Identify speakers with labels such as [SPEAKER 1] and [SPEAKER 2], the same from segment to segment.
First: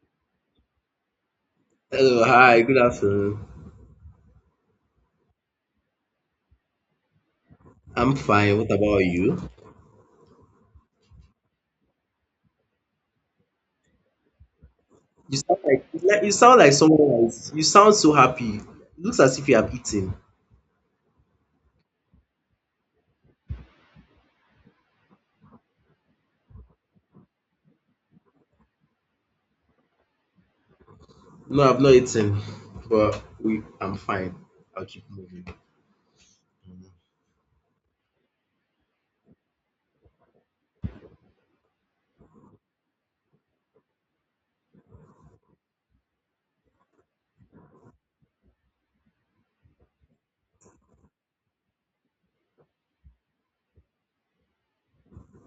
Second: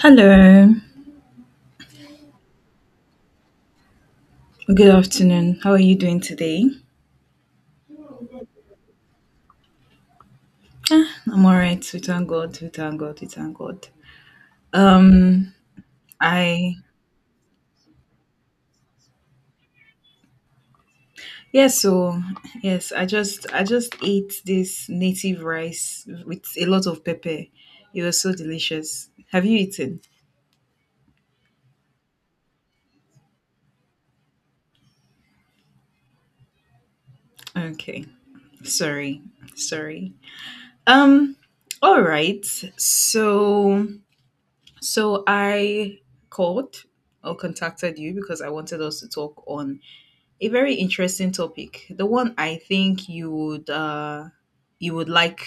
[SPEAKER 1] Hello,
[SPEAKER 2] Hello, hi, good afternoon.
[SPEAKER 1] good afternoon. How are you doing today?
[SPEAKER 2] I'm fine. What about you?
[SPEAKER 1] I'm all right. We thank God. We thank God. We thank God.
[SPEAKER 2] You
[SPEAKER 1] Um,
[SPEAKER 2] sound like you sound like
[SPEAKER 1] I
[SPEAKER 2] someone else. You sound so happy. It looks as if you have eaten.
[SPEAKER 1] yes. Yes, I just ate this native rice with a lot of pepper. It was so delicious. Have you eaten?
[SPEAKER 2] No, I've not eaten, but we I'm fine. I'll keep moving.
[SPEAKER 1] Okay. Sorry. Sorry. Um. All right. So so I called or contacted you because I wanted us to talk on a very interesting topic. The one I think you would like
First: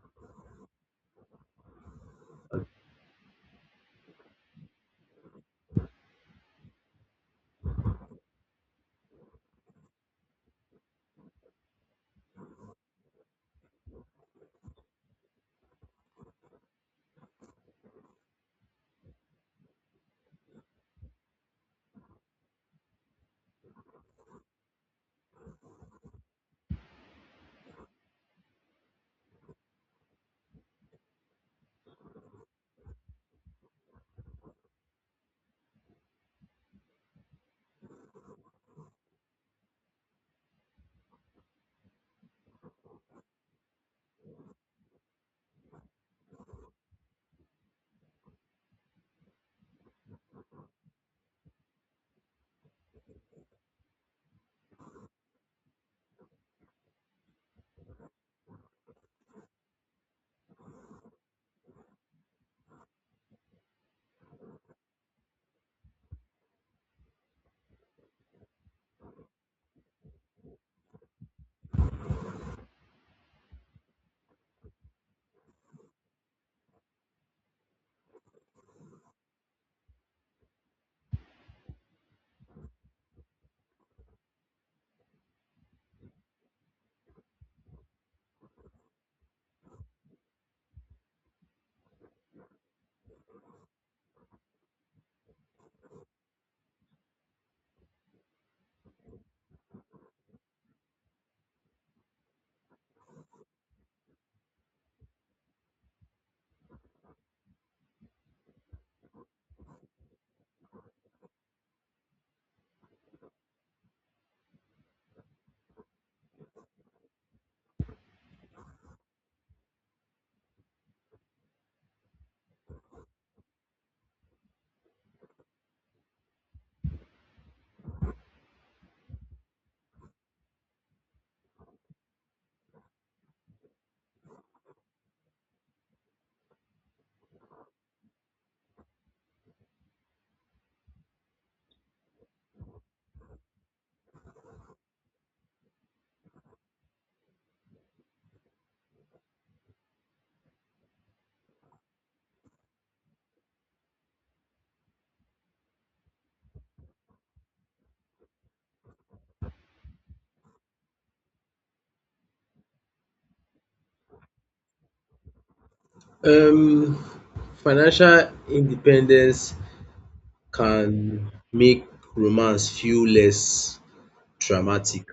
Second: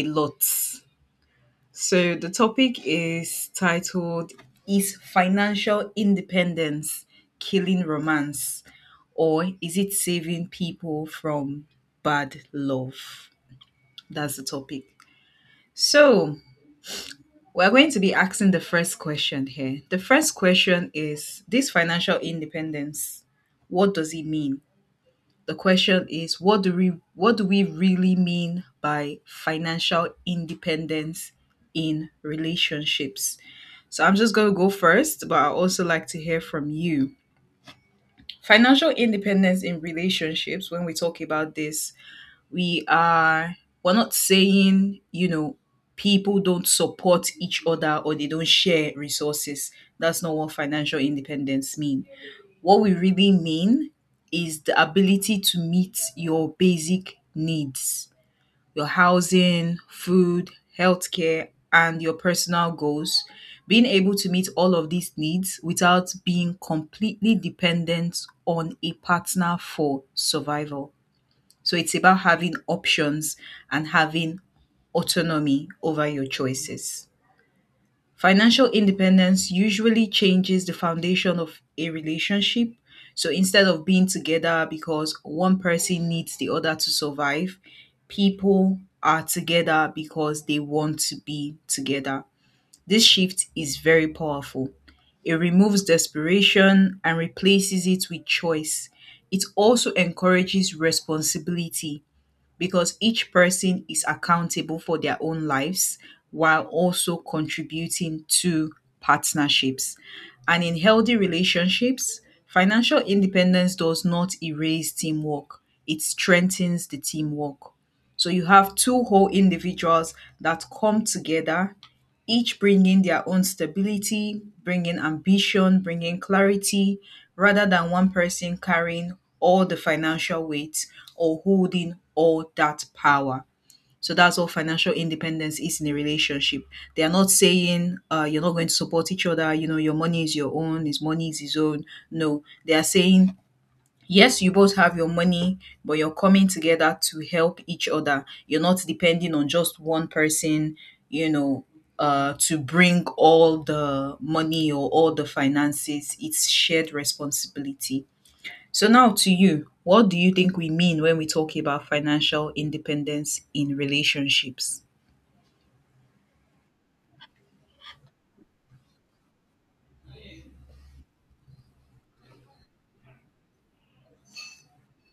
[SPEAKER 1] a lot. So the topic is titled "Is financial independence killing romance, or is it saving people from bad love?" That's the topic. So we're going to be asking the first question here. The first question is this financial independence. What does it mean? The question is what do we really mean by financial independence in relationships. So I'm just going to go first, but I also like to hear from you. Financial independence in relationships, when we talk about this, we are we're not saying, people don't support each other or they don't share resources. That's not what financial independence means. What we really mean is the ability to meet your basic needs, your housing, food, healthcare, and your personal goals. Being able to meet all of these needs without being completely dependent on a partner for survival. So it's about having options and having autonomy over your choices. Financial independence usually changes the foundation of a relationship. So instead of being together because one person needs the other to survive, people are together because they want to be together. This shift is very powerful. It removes desperation and replaces it with choice. It also encourages responsibility because each person is accountable for their own lives while also contributing to partnerships. And in healthy relationships, financial independence does not erase teamwork, it strengthens the teamwork. So you have two whole individuals that come together, each bringing their own stability, bringing ambition, bringing clarity, rather than one person carrying all the financial weight or holding all that power. So that's what financial independence is in a relationship. They are not saying, you're not going to support each other, your money is your own, his money is his own. No, they are saying, yes, you both have your money, but you're coming together to help each other. You're not depending on just one person, you know, to bring all the money or all the finances. It's shared responsibility. So, now to you, what do you think we mean when we talk about financial independence in relationships?
[SPEAKER 2] Um, Financial independence can make romance feel less dramatic.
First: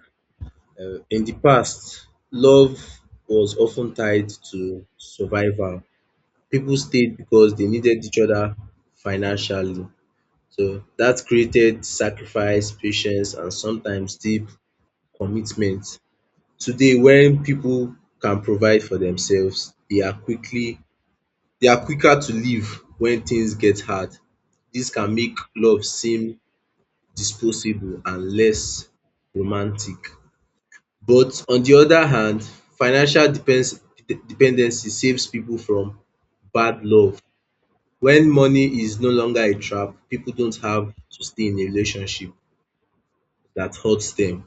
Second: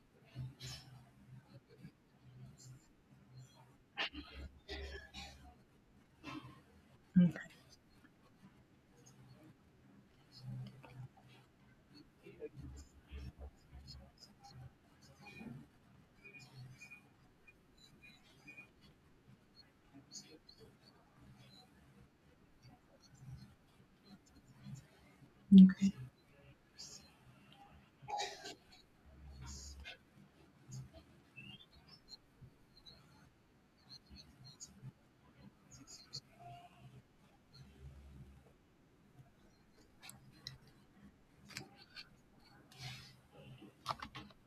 [SPEAKER 2] In the past, love was often tied to survival. People stayed because they needed each other financially. So that created sacrifice, patience and sometimes deep commitment. Today when people can provide for themselves, they are quicker to leave when things get hard. This can make love
[SPEAKER 1] Okay.
[SPEAKER 2] seem disposable and less romantic. But on the other hand, financial depends dependency saves people from bad love. When money is no longer a trap, people don't have to stay in a relationship that hurts them.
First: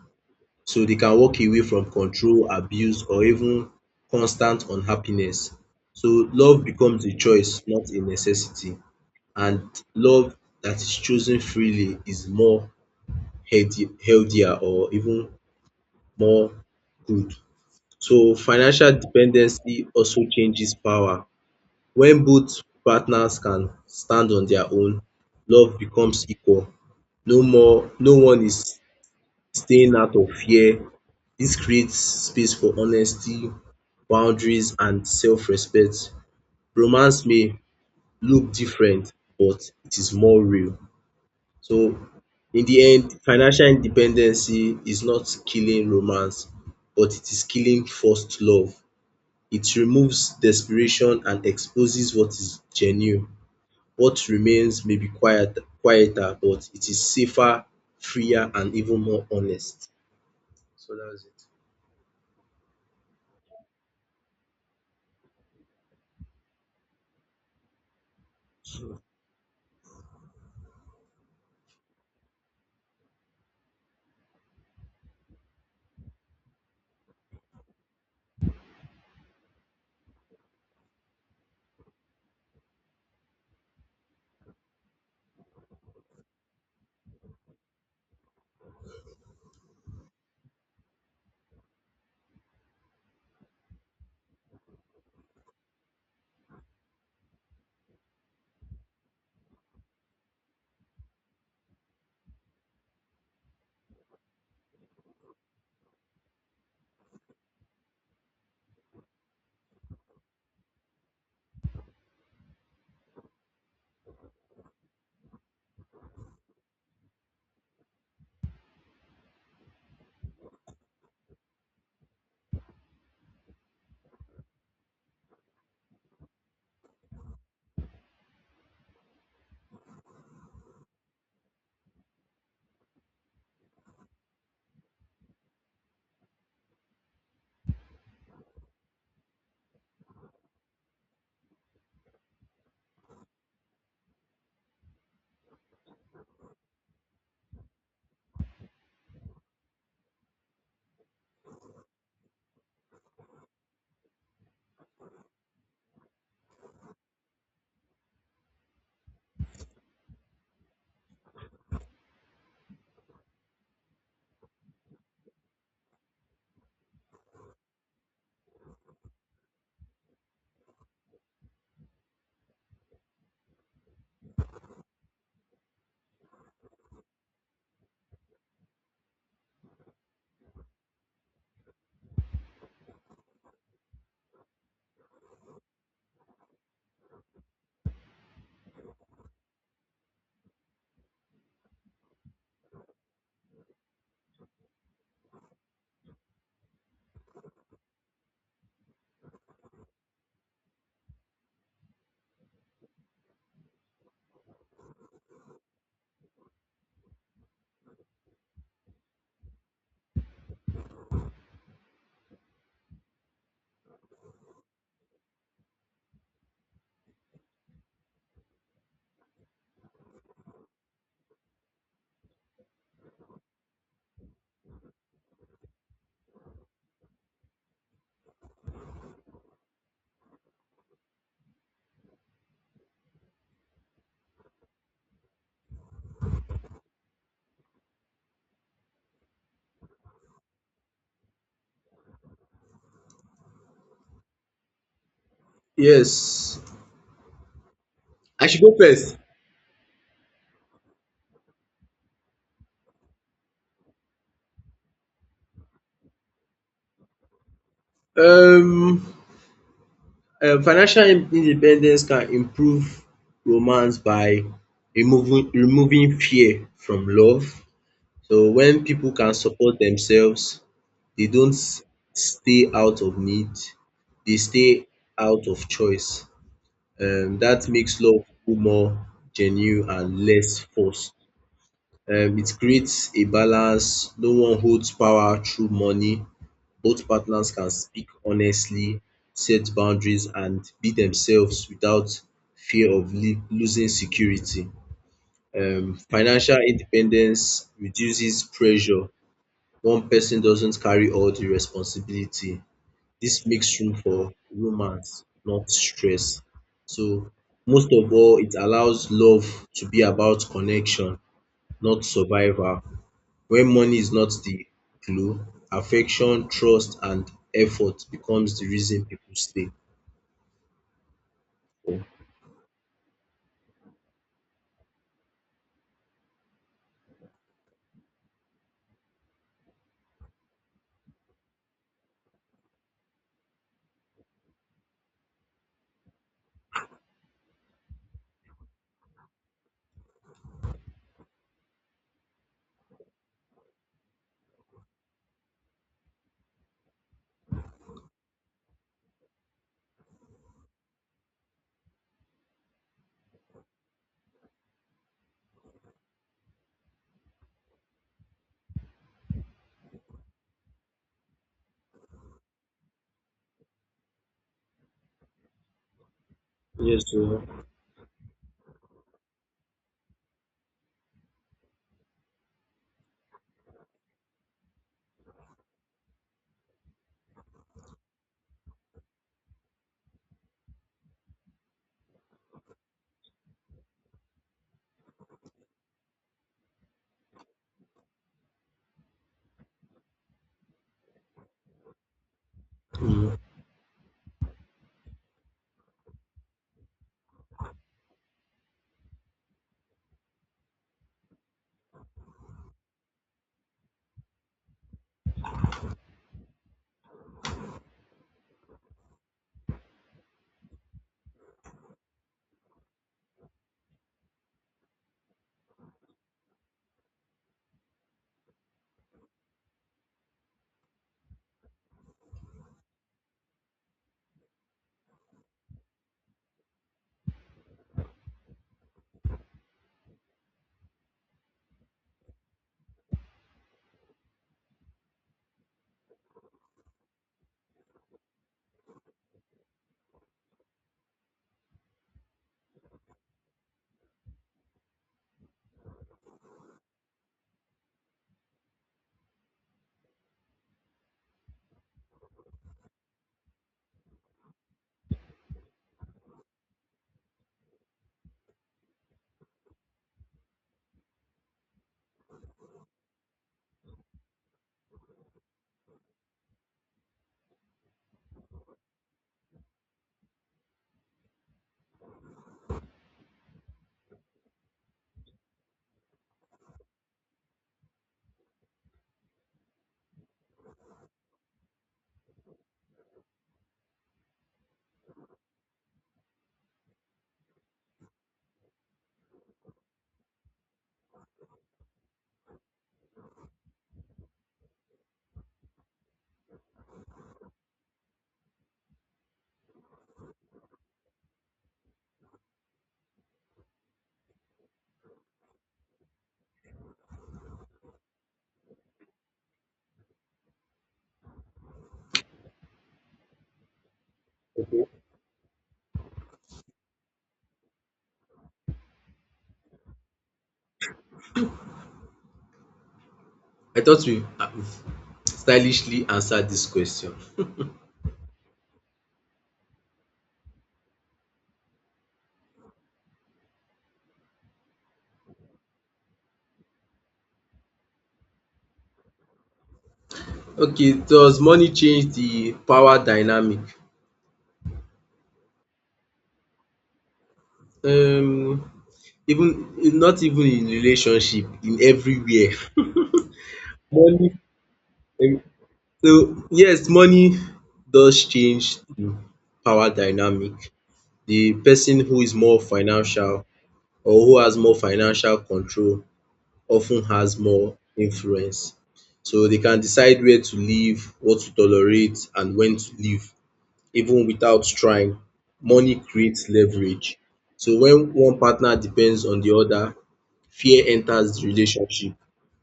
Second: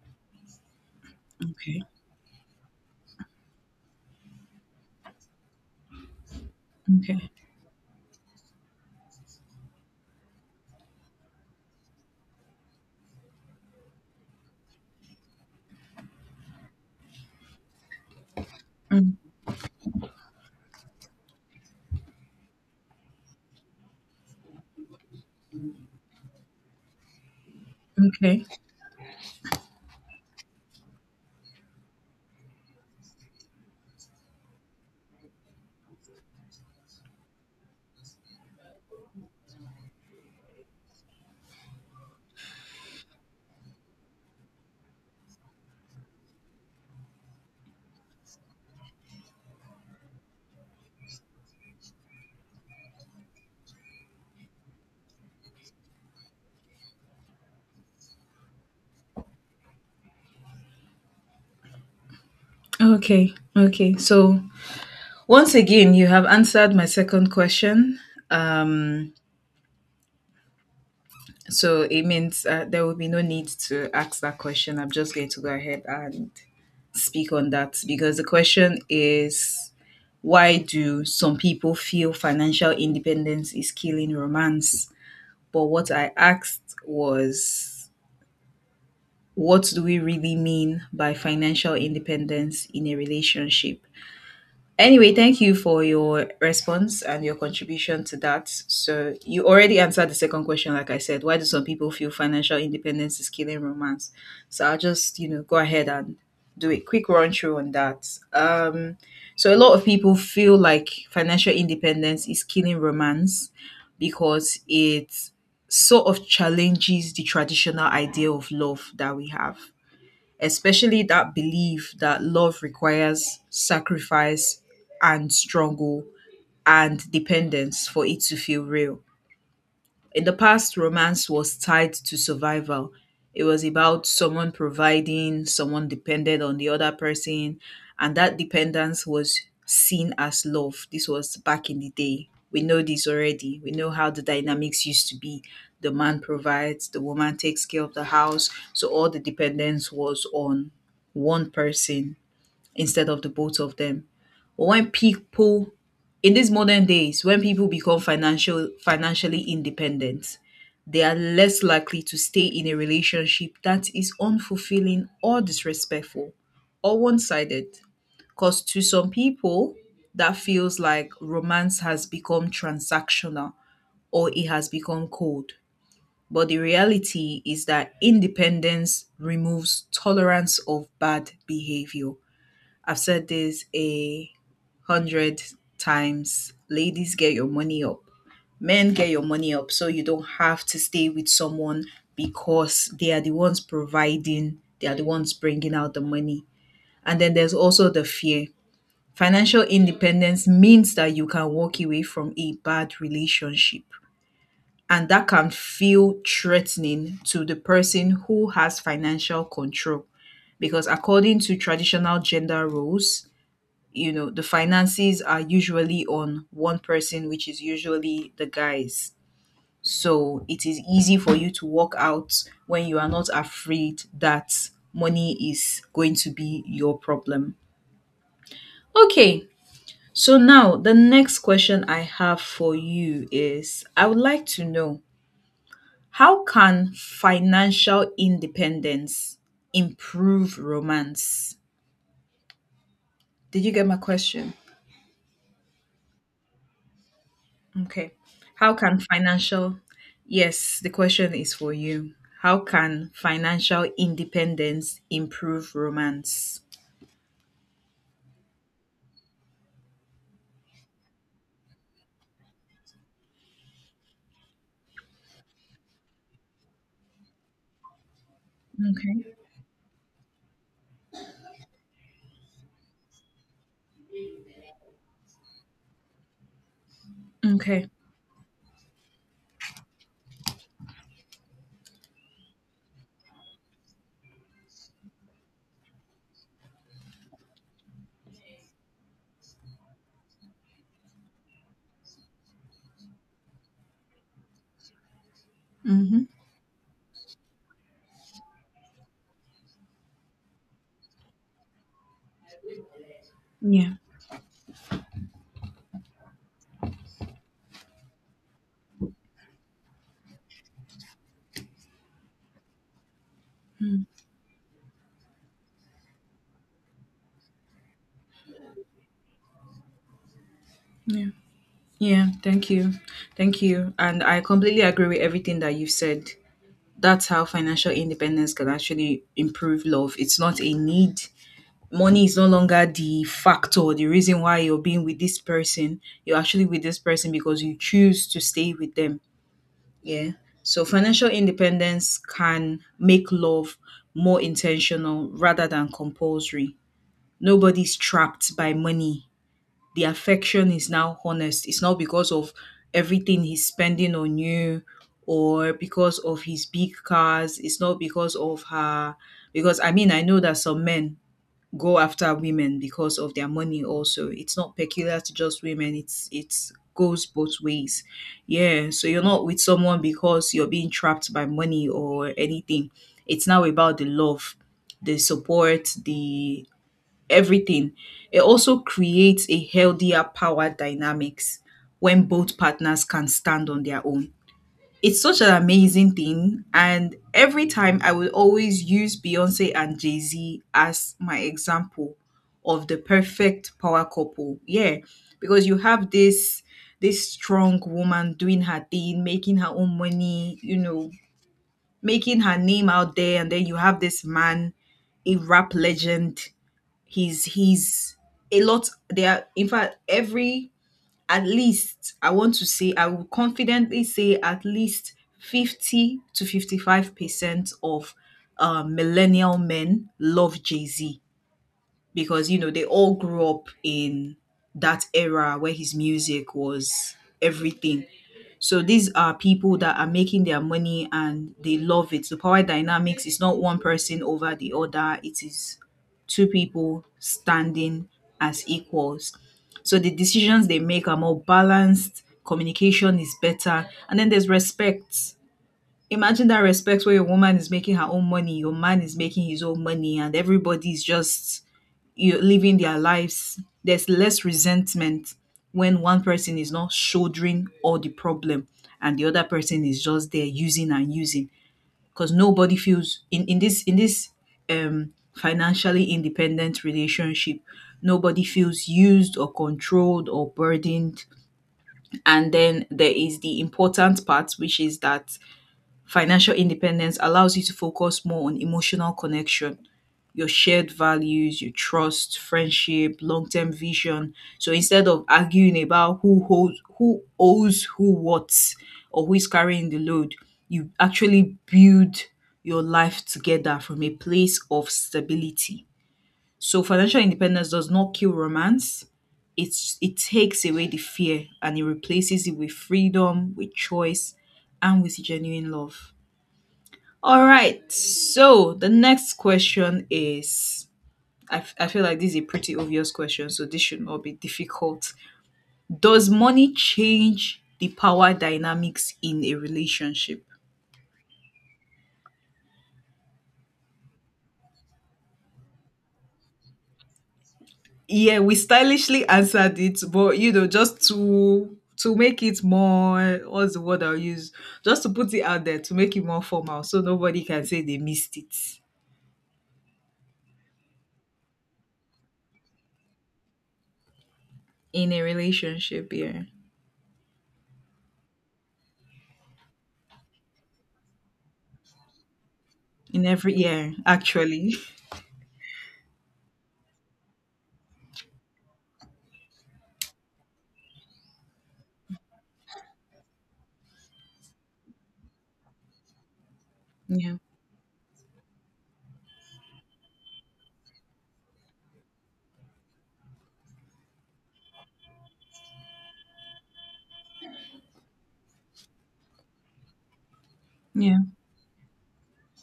[SPEAKER 2] So they can walk away from control, abuse, or even constant unhappiness. So love becomes a
[SPEAKER 1] Okay.
[SPEAKER 2] choice, not a necessity. And love that is chosen freely is more healthier or even more good. So financial
[SPEAKER 1] Mm,
[SPEAKER 2] dependency also changes power. When both partners can stand on their own, love becomes equal. No one
[SPEAKER 1] okay.
[SPEAKER 2] is staying out of fear. This creates space for honesty, boundaries and self-respect. Romance may look different but it is more real. So in the end, financial independency is not killing romance but it is killing first love. It removes desperation and exposes what is genuine. What remains may be quieter but it is safer, freer and even more honest. So that's it.
[SPEAKER 1] Okay. Okay. So once again, you have answered my second question. Um, So it means, there will be no need to ask that question. I'm just going to go ahead and speak on that because the question is, why do some people feel financial independence is killing romance? But what I asked was, what do we really mean by financial independence in a relationship? Anyway, thank you for your response and your contribution to that. So, you already answered the second question, like I said. Why do some people feel financial independence is killing romance? So, I'll just, go ahead and do a quick run through on that. Um, so, a lot of people feel like financial independence is killing romance because it sort of challenges the traditional idea of love that we have, especially that belief that love requires sacrifice and struggle and dependence for it to feel real. In the past, romance was tied to survival. It was about someone providing, someone depended on the other person, and that dependence was seen as love. This was back in the day. We know this already. We know how the dynamics used to be. The man provides, the woman takes care of the house. So all the dependence was on one person instead of the both of them. But when people in these modern days, when people become financially independent, they are less likely to stay in a relationship that is unfulfilling or disrespectful or one-sided. Because to some people, that feels like romance has become transactional or it has become cold. But the reality is that independence removes tolerance of bad behavior. I've said this a hundred times. Ladies, get your money up. Men, get your money up so you don't have to stay with someone because they are the ones providing, they are the ones bringing out the money. And then there's also the fear. Financial independence means that you can walk away from a bad relationship. And that can feel threatening to the person who has financial control because, according to traditional gender roles, the finances are usually on one person, which is usually the guys. So it is easy for you to walk out when you are not afraid that money is going to be your problem. Okay, so now the next question I have for you is, I would like to know, how can financial independence improve romance? Did you get my question?
[SPEAKER 2] Yes,
[SPEAKER 1] Okay.
[SPEAKER 2] I should
[SPEAKER 1] How
[SPEAKER 2] go
[SPEAKER 1] can
[SPEAKER 2] first.
[SPEAKER 1] financial, yes, the question is for you. How can financial independence improve romance?
[SPEAKER 2] Um, financial independence can improve romance by removing fear from love. So when people
[SPEAKER 1] Okay.
[SPEAKER 2] can support themselves, they don't s- stay out of need, they stay out of choice. That
[SPEAKER 1] Okay.
[SPEAKER 2] makes love feel more genuine and less forced. It creates a balance. No one holds power through money. Both partners can speak honestly, set boundaries, and be themselves without fear of losing security.
[SPEAKER 1] Mm-hmm.
[SPEAKER 2] Financial independence reduces pressure. One person doesn't carry all the responsibility. This makes
[SPEAKER 1] Yeah.
[SPEAKER 2] room for romance, not stress. So, most of all, it allows love to be about connection, not survival. When money
[SPEAKER 1] Mm.
[SPEAKER 2] is not the glue, affection, trust, and effort becomes the reason people stay.
[SPEAKER 1] Yeah. Yeah. Thank you. Thank you. And I completely agree with everything that you said. That's how financial independence can actually improve love. It's not a need. Money is no longer the factor, the reason why you're being with this person. You're actually with this person because you choose to stay with them. Yeah. So financial independence can make love more intentional rather than compulsory. Nobody's trapped by money. The affection is now honest. It's not because of everything he's spending on you or because of his big cars. It's not because of her. Because I mean, I know that some men go after women because of their money. Also, it's not peculiar to just women, it's
[SPEAKER 2] Yes,
[SPEAKER 1] goes
[SPEAKER 2] sir.
[SPEAKER 1] both ways. Yeah. So you're not with someone because you're being trapped by money or anything. It's now about the love, the support, the everything. It also creates a healthier power dynamics when both partners can stand on their own. It's such an amazing thing. And every time I would always use Beyonce and Jay Z as my example of the
[SPEAKER 2] Mm.
[SPEAKER 1] perfect power couple. Yeah. Because you have this strong woman doing her thing, making her own money, making her name out there, and then you have this man, a rap legend. He's a lot. They are, in fact, every at least, I will confidently say at least 50 to 55% of millennial men love Jay-Z, because they all grew up in that era where his music was everything. So these are people that are making their money and they love it. The power dynamics is not one person over the other, it is two people standing as equals. So the decisions they make are more balanced, communication is better, and then there's respect. Imagine that respect where your woman is making her own money, your man is making his own money, and everybody's just you living their lives. There's less resentment when one person is not shouldering all the problem and the other person is just there using and using, because nobody feels in this financially independent relationship, nobody feels used or controlled or burdened. And then there is the important part, which is that financial independence allows you to focus more on emotional connection, your shared values, your trust, friendship, long-term vision. So instead of arguing about who holds, who owes who what, or who is carrying the load, you actually build your life together from a place of stability. So financial independence does not kill romance. It takes away the fear and it replaces it with freedom, with choice, and with genuine love. All right. So the next question is, I feel like this is a pretty obvious question, so this should not be difficult. Does money change the power dynamics in a relationship?
[SPEAKER 2] I thought we have stylishly answered this question.
[SPEAKER 1] Yeah, we stylishly answered it, but just to make it more, what's the word I'll use? Just to put it out there to make it more formal so nobody can say they missed it.
[SPEAKER 2] Okay, does money change the power dynamic?
[SPEAKER 1] In a relationship, yeah.
[SPEAKER 2] Um, even not even in relationship, in everywhere.
[SPEAKER 1] In every year,
[SPEAKER 2] Money.
[SPEAKER 1] actually.
[SPEAKER 2] em- So yes, money does change the power dynamic. The person who is more financial or who has more financial control often
[SPEAKER 1] Yeah.
[SPEAKER 2] has more influence. So they can decide where to live, what to tolerate and when to leave even without trying. Money creates leverage. So when one partner depends on the other, fear
[SPEAKER 1] Yeah.
[SPEAKER 2] enters the relationship.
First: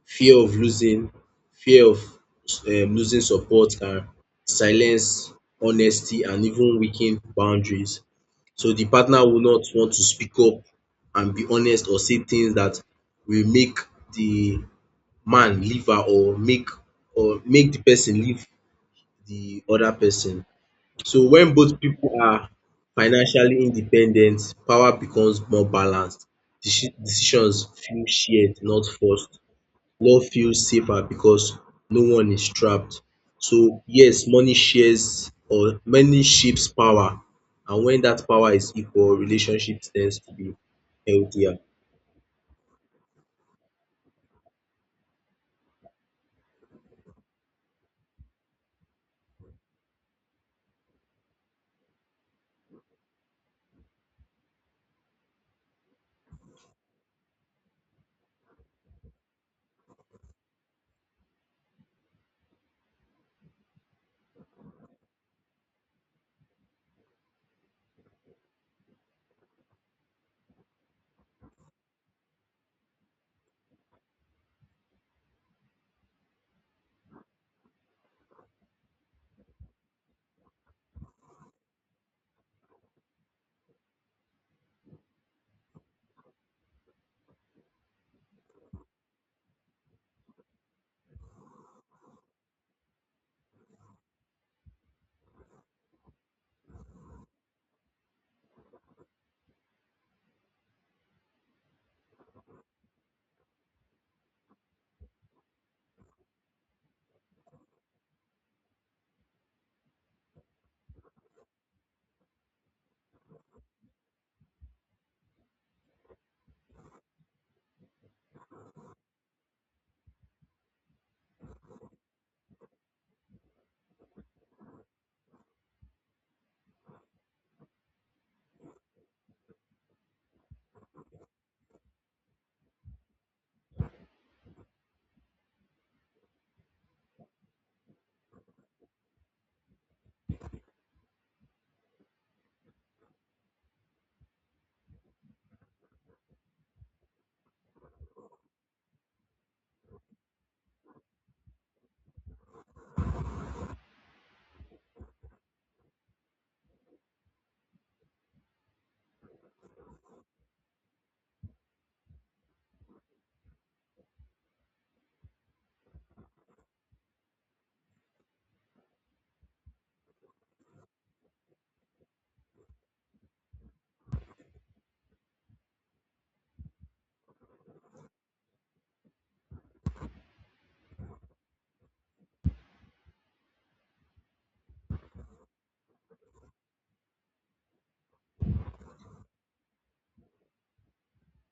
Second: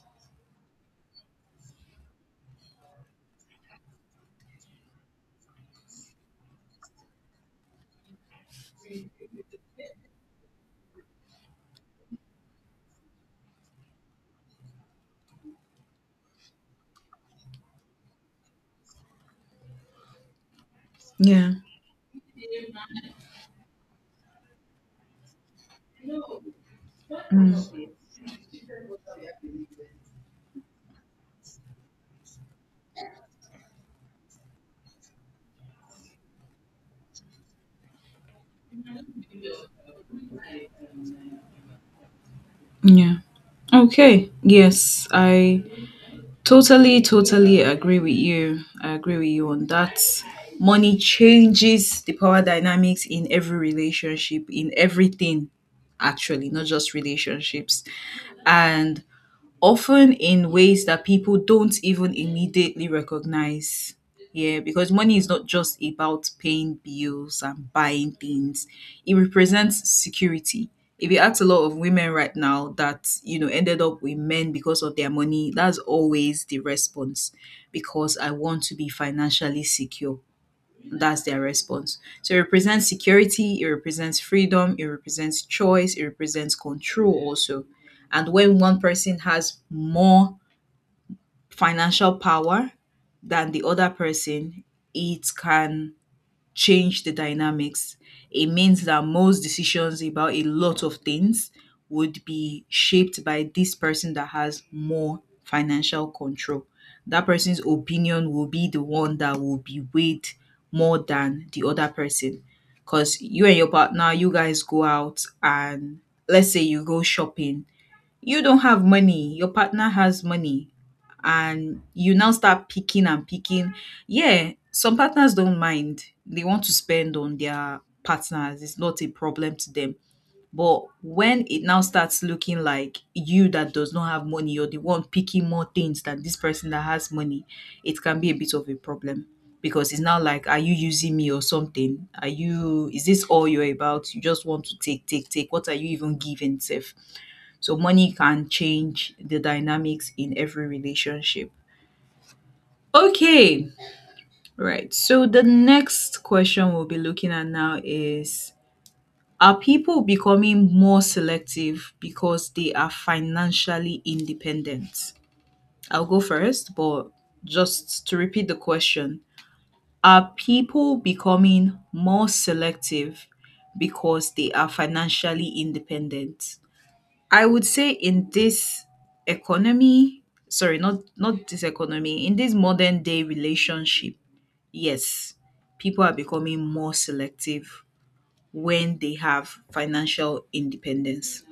[SPEAKER 2] Fear of losing, fear of losing support can silence honesty and even weaken boundaries. So the partner will not want to speak up and be honest or say things that will make the man leave her, or make the person leave the other person. So
[SPEAKER 1] Yeah.
[SPEAKER 2] when both people are financially independent, power becomes more balanced. Decisions
[SPEAKER 1] Mm.
[SPEAKER 2] feel shared, not forced. No feels safer because no one is trapped. So yes, money shares or money shapes power, and when that power is equal, relationship tends to be healthier.
[SPEAKER 1] Yeah. Okay. Yes, I totally, totally agree with you. I agree with you on that. Money changes the power dynamics in every relationship, in everything, actually, not just relationships. And often in ways that people don't even immediately recognize. Yeah, because money is not just about paying bills and buying things. It represents security. If you ask a lot of women right now that, ended up with men because of their money, that's always the response. Because I want to be financially secure. That's their response. So it represents security, it represents freedom, it represents choice, it represents control also. And when one person has more financial power than the other person, it can change the dynamics. It means that most decisions about a lot of things would be shaped by this person that has more financial control. That person's opinion will be the one that will be weighed more than the other person. Because you and your partner, you guys go out and let's say you go shopping, you don't have money, your partner has money, and you now start picking and picking. Yeah, some partners don't mind. They want to spend on their partners. It's not a problem to them. But when it now starts looking like you that does not have money, you're the one picking more things than this person that has money, it can be a bit of a problem. Because it's now like, are you using me or something? Are you, is this all you're about? You just want to take, take, take. What are you even giving, Seth? So money can change the dynamics in every relationship. Okay, right. So the next question we'll be looking at now is, are people becoming more selective because they are financially independent? I'll go first, but just to repeat the question, are people becoming more selective because they are financially independent? I would say in this economy, sorry, not this economy, in this modern day relationship, yes, people are becoming more selective when they have financial independence.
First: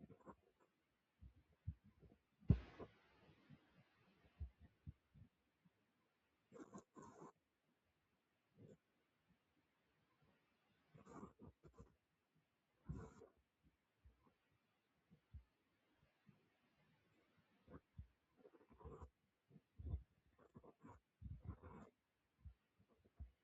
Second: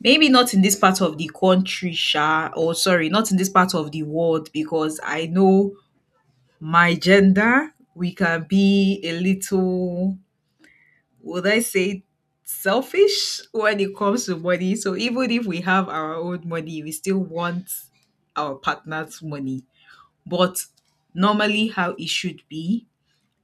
[SPEAKER 1] Maybe not in this part of the country, sha, or sorry, not in this part of the world, because I know my gender, we can be a little, would I say, selfish when it comes to money. So even if we have our own money, we still want our partner's money. But normally how it should be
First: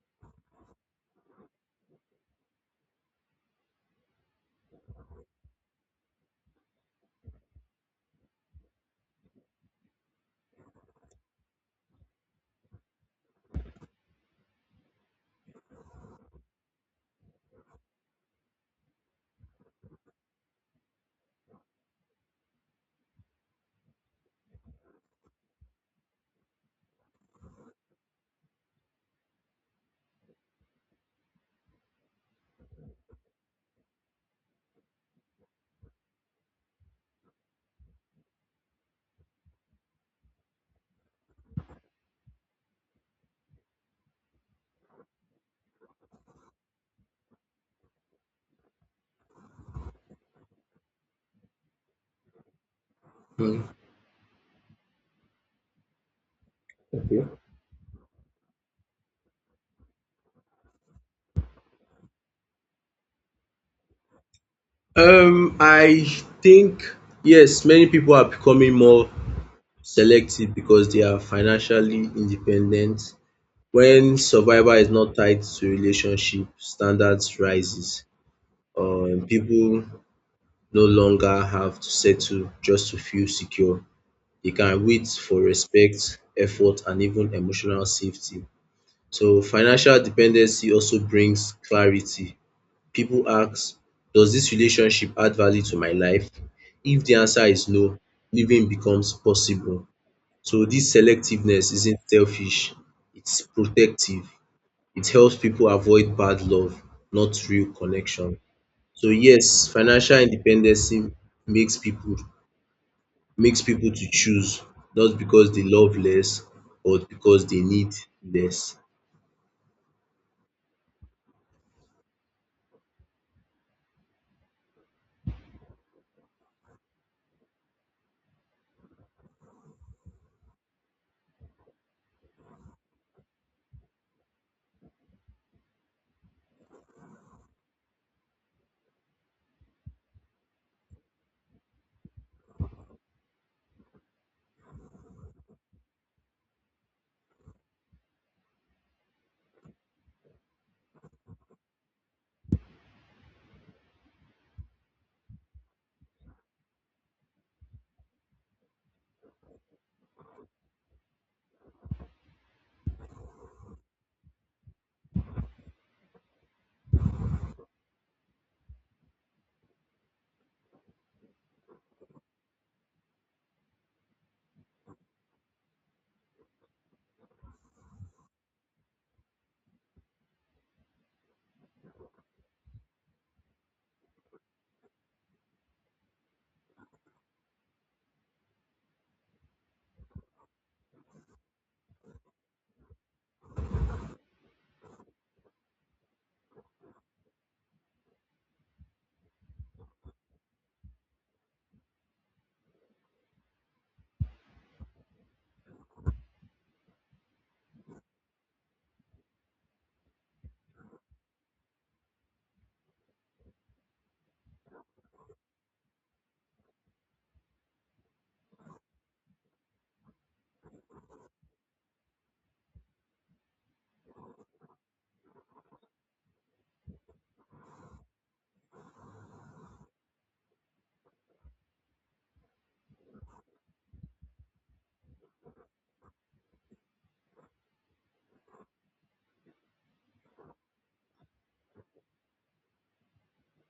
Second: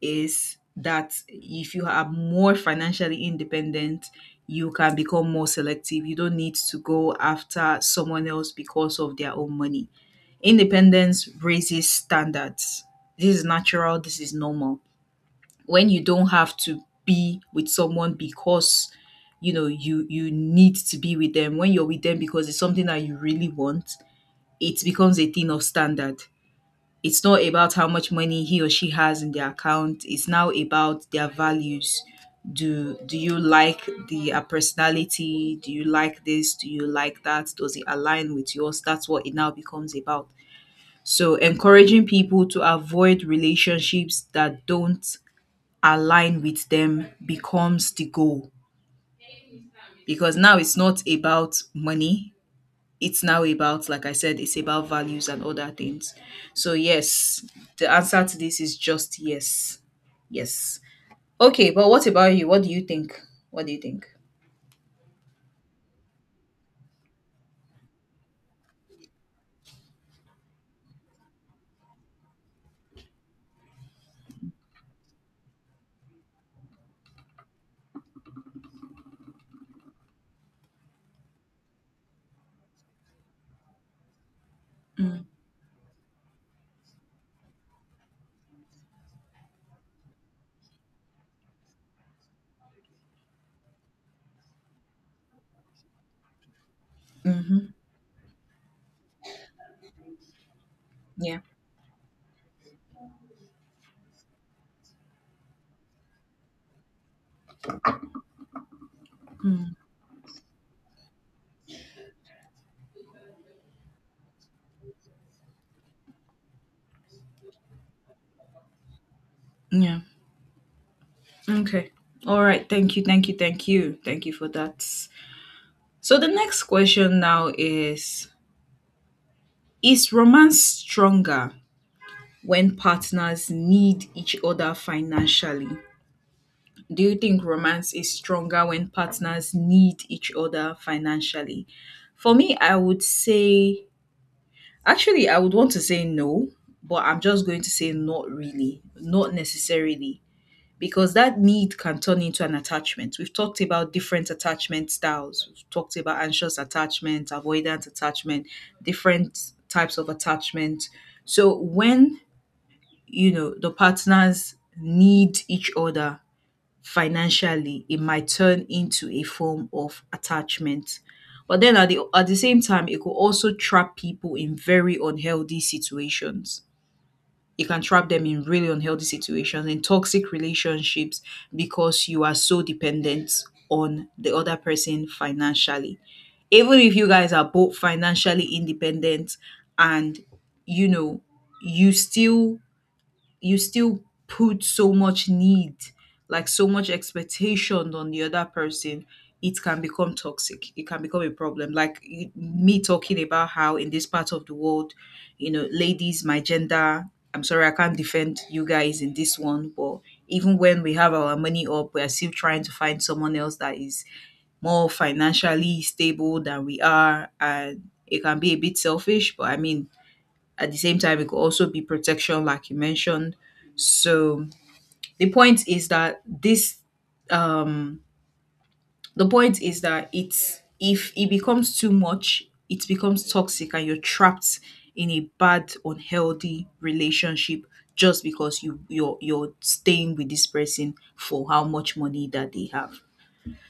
[SPEAKER 1] is that if you are more financially independent, you can become more selective. You don't need to go after someone else because of their own money. Independence raises standards. This is natural, this is normal. When you don't have to be with someone because you need to be with them, when you're with them because it's something that you really want, it becomes a thing of standard. It's not about how much money he or she has in their account, it's now about their values. Do you like the personality, do you like this, do you like that, does it align with yours? That's what it now becomes about. So encouraging people to avoid relationships that don't align with them becomes the goal, because now it's not about money, it's now
[SPEAKER 2] Hmm.
[SPEAKER 1] about, like I said, it's about values and other things. So
[SPEAKER 2] Okay.
[SPEAKER 1] yes, the answer to this is just yes. Yes. Okay, but what about you, what do you think? What do you think?
[SPEAKER 2] I think yes, many people are becoming more selective because they are financially independent. When survival is not tied to relationship, standards rises. People no longer have to settle just to feel secure. They can wait
[SPEAKER 1] Mm.
[SPEAKER 2] for respect, effort and even emotional safety. So financial dependency also brings clarity. People ask, does this relationship add value to my life? If the answer is
[SPEAKER 1] Mm-hmm.
[SPEAKER 2] no, living becomes possible. So this
[SPEAKER 1] Yeah.
[SPEAKER 2] selectiveness isn't selfish, it's protective. It helps people avoid bad love, not real connection. So yes,
[SPEAKER 1] Mm,
[SPEAKER 2] financial independency makes people makes people to choose, not because they love less or because they need less.
[SPEAKER 1] yeah. Okay. All right. Thank you. Thank you. Thank you. Thank you for that. So the next question now is romance stronger when partners need each other financially? Do you think romance is stronger when partners need each other financially? For me, I would say, actually, I would want to say no, but I'm just going to say not really, not necessarily, because that need can turn into an attachment. We've talked about different attachment styles, we've talked about anxious attachment, avoidant attachment, different types of attachment. So when you know the partners need each other financially, it might turn into a form of attachment, but then at the same time it could also trap people in very unhealthy situations. It can trap them in really unhealthy situations, in toxic relationships, because you are so dependent on the other person financially. Even if you guys are both financially independent and you know, you still, you still put so much need, like so much expectation on the other person, it can become toxic. It can become a problem. Like me talking about how in this part of the world, you know, ladies, my gender, I'm sorry, I can't defend you guys in this one, but even when we have our money up, we are still trying to find someone else that is more financially stable than we are. And it can be a bit selfish, but I mean, at the same time, it could also be protection, like you mentioned. So the point is that um, the point is that it's if it becomes too much, it becomes toxic, and you're trapped in a bad, unhealthy relationship just because you're staying with this person for how much money that they have.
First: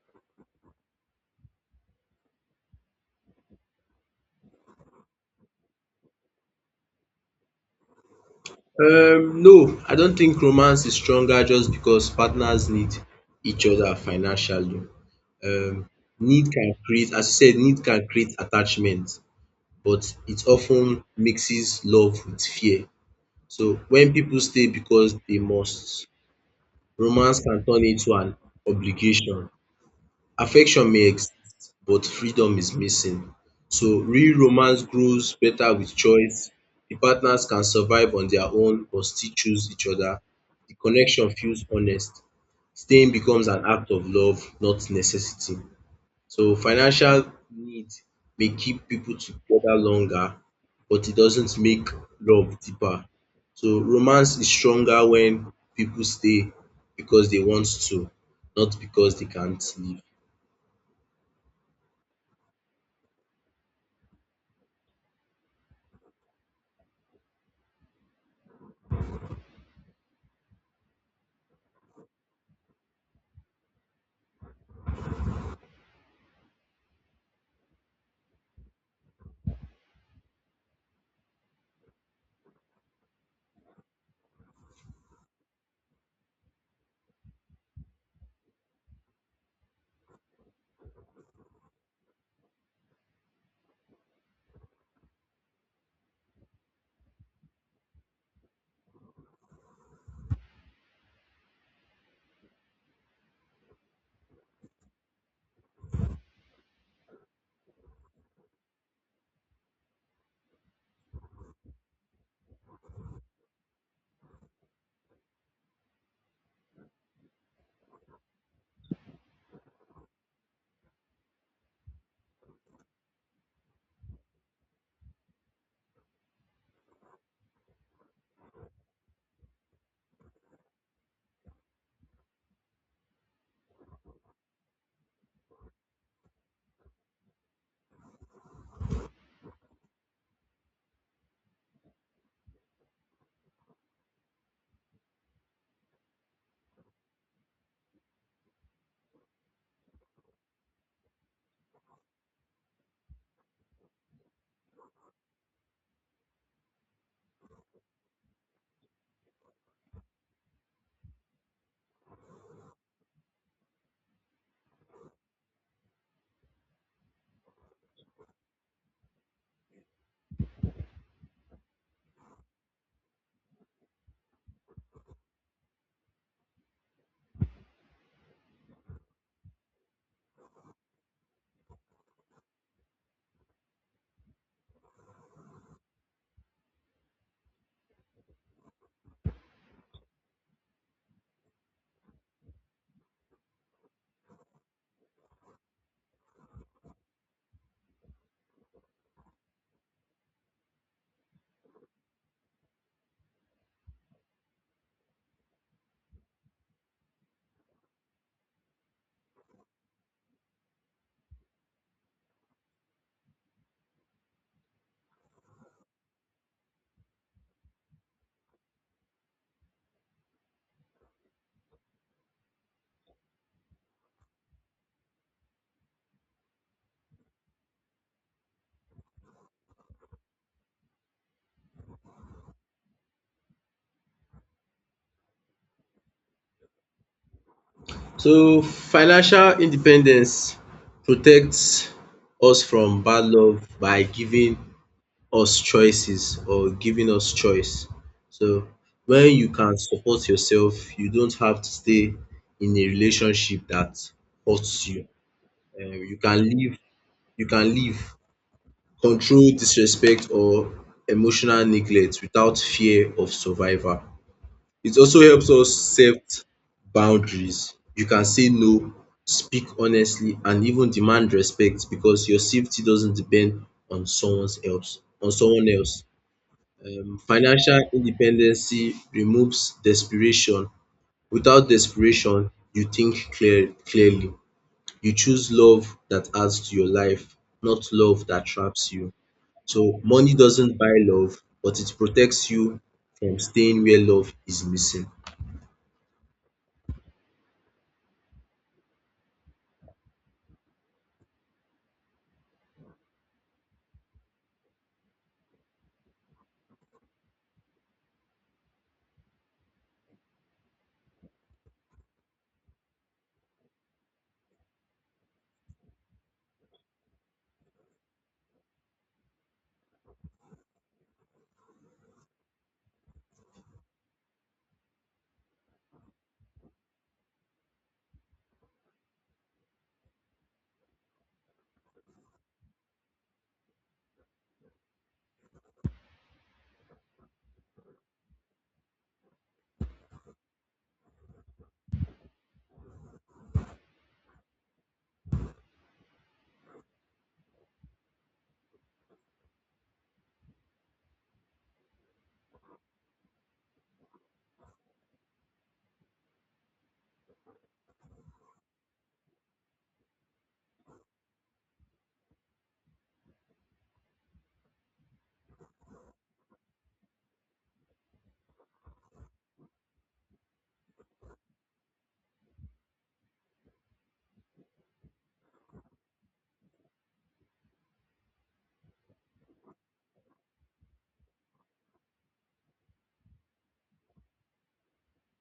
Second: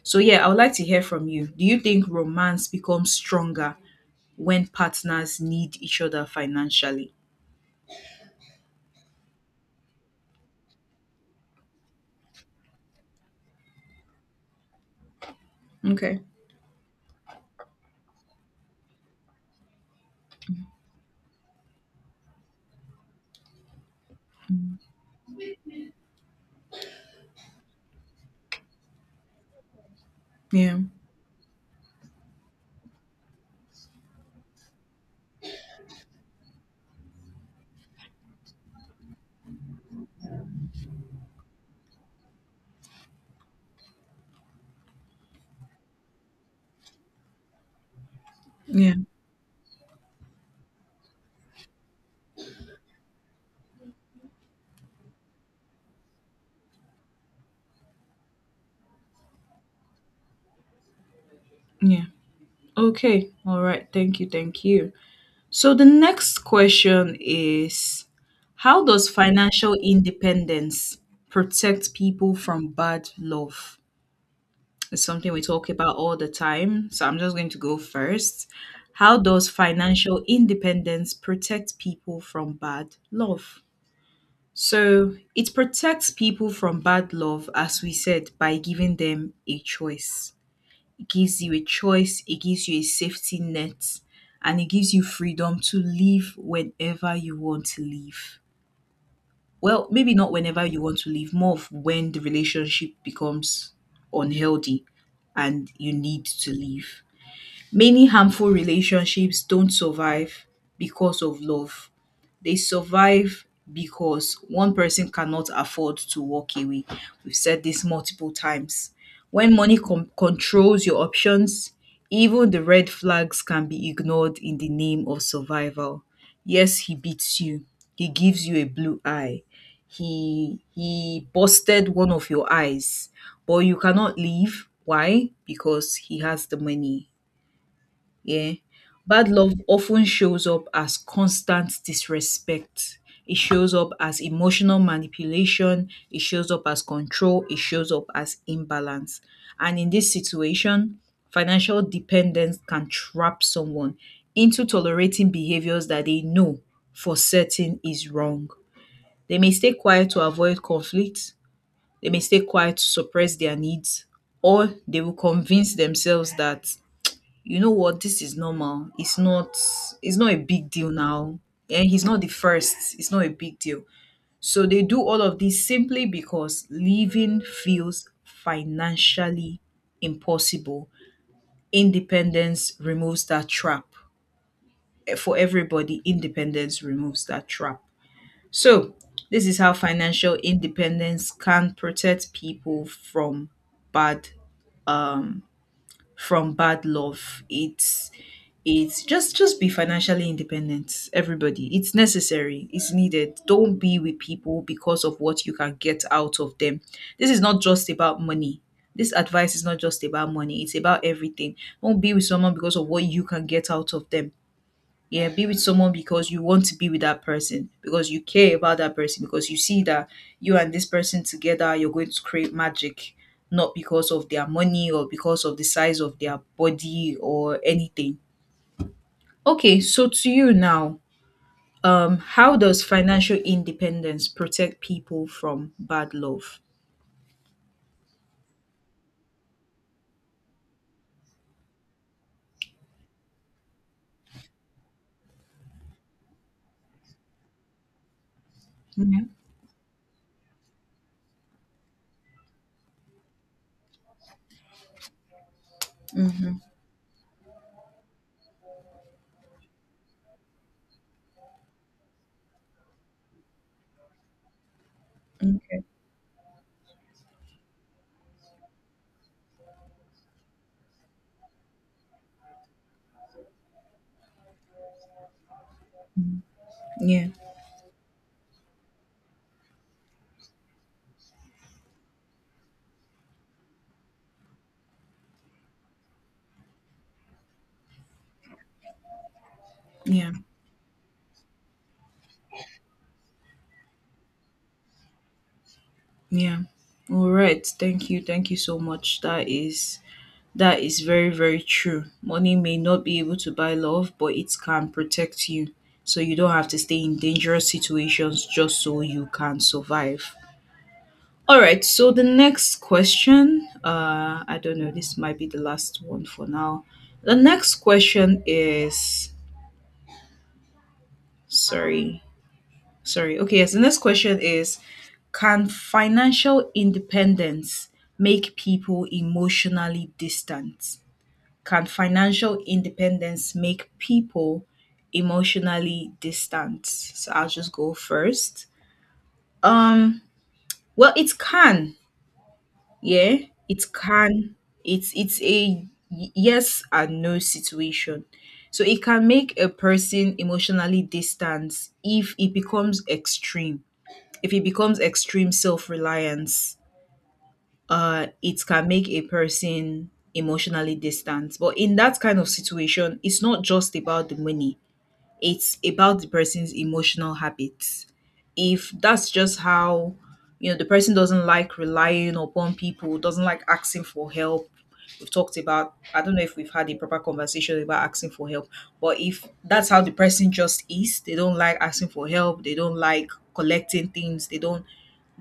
[SPEAKER 1] So yeah, I would like to hear from you. Do you think romance becomes stronger when partners need each other financially?
[SPEAKER 2] No, I don't think romance is stronger just because partners need each other financially. Um
[SPEAKER 1] Okay.
[SPEAKER 2] Need can create, as you said, need can create attachment, but it often mixes love with fear. So when people stay because they must, romance can turn into an obligation.
[SPEAKER 1] Yeah.
[SPEAKER 2] Affection may exist, but freedom is missing. So real romance grows better with choice. The partners can survive on their own but still choose each other. The connection feels honest. Staying becomes an act of love, not necessity. So financial need may keep
[SPEAKER 1] Yeah,
[SPEAKER 2] people together longer, but it doesn't make love deeper. So romance is stronger when people stay because they want to, not because they can't leave.
[SPEAKER 1] yeah. Okay. All right. Thank you. Thank you. So the next question is, how does financial independence protect people from bad love? It's something we talk about all the time. So I'm just going to go first. How does financial independence protect people from bad love? So it protects people from bad love, as we said, by giving them a choice. It gives you a choice, it gives you a safety net, and it gives you freedom to live whenever you want to live. Well, maybe not whenever you want to live, more of when the relationship becomes unhealthy and you need to leave. Many harmful relationships don't survive because of love. They survive because one person cannot afford to walk away. We've said this multiple times. When controls your options, even the red flags can be ignored in the name of survival. Yes, he beats you. He gives you a blue eye. He busted one of your eyes, but you cannot leave. Why? Because he has the money. Yeah. Bad love often shows up as constant disrespect. It shows up as emotional manipulation. It shows up as control. It shows up as imbalance. And in this situation, financial dependence can trap someone into tolerating behaviors that they know for certain is wrong. They may stay quiet to avoid conflict. They may stay quiet to suppress their needs. Or they will convince themselves that, you know what, this is normal. It's not a big deal now. And he's not the first. It's not a big deal. So they do all of this simply because living feels financially impossible. Independence removes that trap. For everybody, independence removes that trap. So this is how financial independence can protect people bad from bad love. It's just be financially independent, everybody. It's necessary. It's needed. Don't be with people because of what you can get out of them. This is not just about money. This advice is not just about money. It's about everything. Don't be with someone because of what you can get out of them. Yeah, be with someone because you want to be with that person, because you care about that person, because you see that you and this person together, you're going to create magic, not because of their money or because of the size of their body or anything. Okay, so to you now, how does financial independence protect people from bad love?
[SPEAKER 2] So financial independence protects us from bad love by giving us choices or giving us choice. So
[SPEAKER 1] Yeah.
[SPEAKER 2] when you can support yourself, you don't have to stay in a relationship that hurts you. You can
[SPEAKER 1] Hmm.
[SPEAKER 2] you can leave control, disrespect or emotional neglect without fear of survival. It also helps us set boundaries. You can say no, speak honestly, and even demand respect because your safety doesn't depend on someone else. On someone else.
[SPEAKER 1] Yeah.
[SPEAKER 2] Financial independency removes desperation. Without desperation, you think clearly. You choose love that adds to your life, not love that traps you. So
[SPEAKER 1] Yeah.
[SPEAKER 2] money doesn't buy love, but it protects you from staying where love is missing.
[SPEAKER 1] Yeah. All right. Thank you. Thank you so much. That is, that is very, very true. Money may not be able to buy love, but it can protect you. So you don't have to stay in dangerous situations just so you can survive. All right, so the next question, I don't know, this might be the last one for now. The next question is, sorry, sorry. Okay, yes, the next question is, can financial independence make people emotionally distant? Can financial independence make people emotionally distant? So I'll just go first. Um, well, it can. Yeah, it can. It's a yes and no situation. So it can make a person emotionally distant if it becomes extreme. If it becomes extreme self-reliance, it can make a person emotionally distant. But in that kind of situation, it's not just about the money. It's about the person's emotional habits. If that's just how, you know, the person doesn't like relying upon people, doesn't like asking for help. We've talked about, I don't know if we've had a proper conversation about asking for help, but if that's how the person just is, they don't like asking for help, they don't like collecting things, they don't,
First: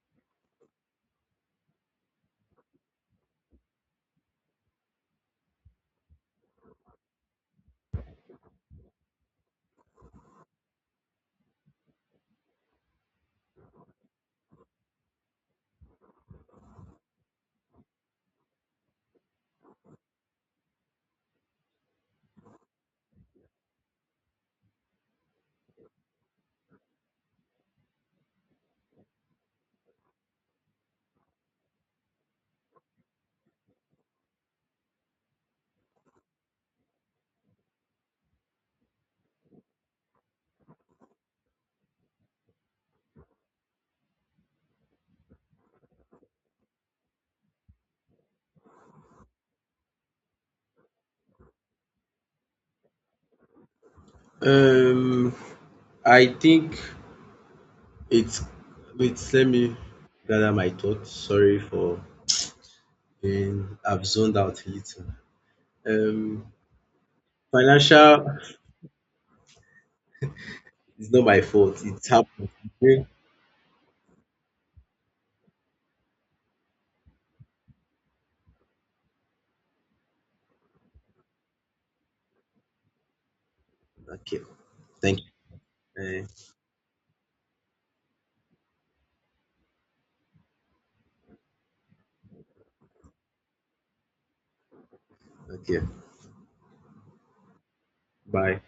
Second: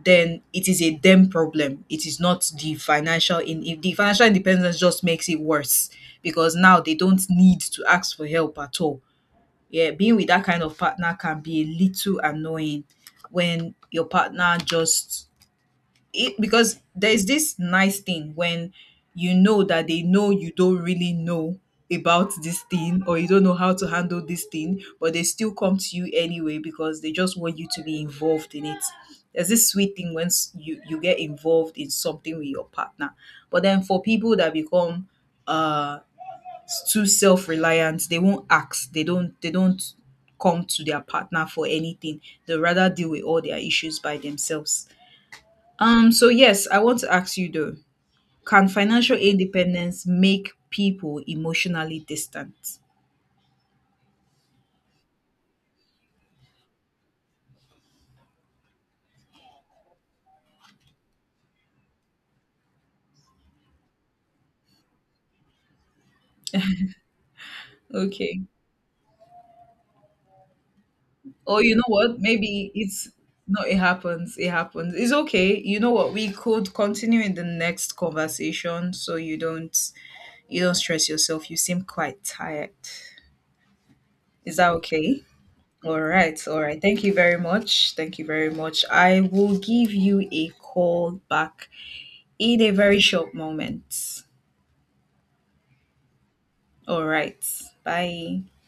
[SPEAKER 1] then it is a them problem. It is not the financial, in if the financial independence just makes it worse because now they don't need to ask for help at all. Yeah, being with that kind of partner can be a little annoying when your partner just, it because there's this nice thing when you know that they know you don't really know about this thing, or you don't know how to handle this thing, but they still come to you anyway because they just want you to be involved in it. There's this sweet thing when you, get involved in something with your partner. But then for people that become uh too self-reliant, they won't ask, they don't come to their partner for anything. They rather deal with all their issues by themselves. So yes, I want to ask you though, can financial independence make people emotionally distant?
[SPEAKER 2] Um, I think it's wait, let me gather my thoughts. Sorry for being I've zoned out a little. Um, Financial
[SPEAKER 1] Okay,
[SPEAKER 2] is not my
[SPEAKER 1] or you
[SPEAKER 2] fault.
[SPEAKER 1] know
[SPEAKER 2] It's
[SPEAKER 1] what,
[SPEAKER 2] happened.
[SPEAKER 1] maybe
[SPEAKER 2] Okay.
[SPEAKER 1] it's, no, it happens, it happens. It's okay, you know what, we could continue in the next conversation, so you don't stress yourself, you seem quite tired.
[SPEAKER 2] Okay.
[SPEAKER 1] Is that
[SPEAKER 2] Thank
[SPEAKER 1] okay? All
[SPEAKER 2] you.
[SPEAKER 1] right, all right. Thank you very much. Thank you very much. I will give you a call back in a very short moment.
[SPEAKER 2] Okay.
[SPEAKER 1] All right. Bye.
[SPEAKER 2] Bye.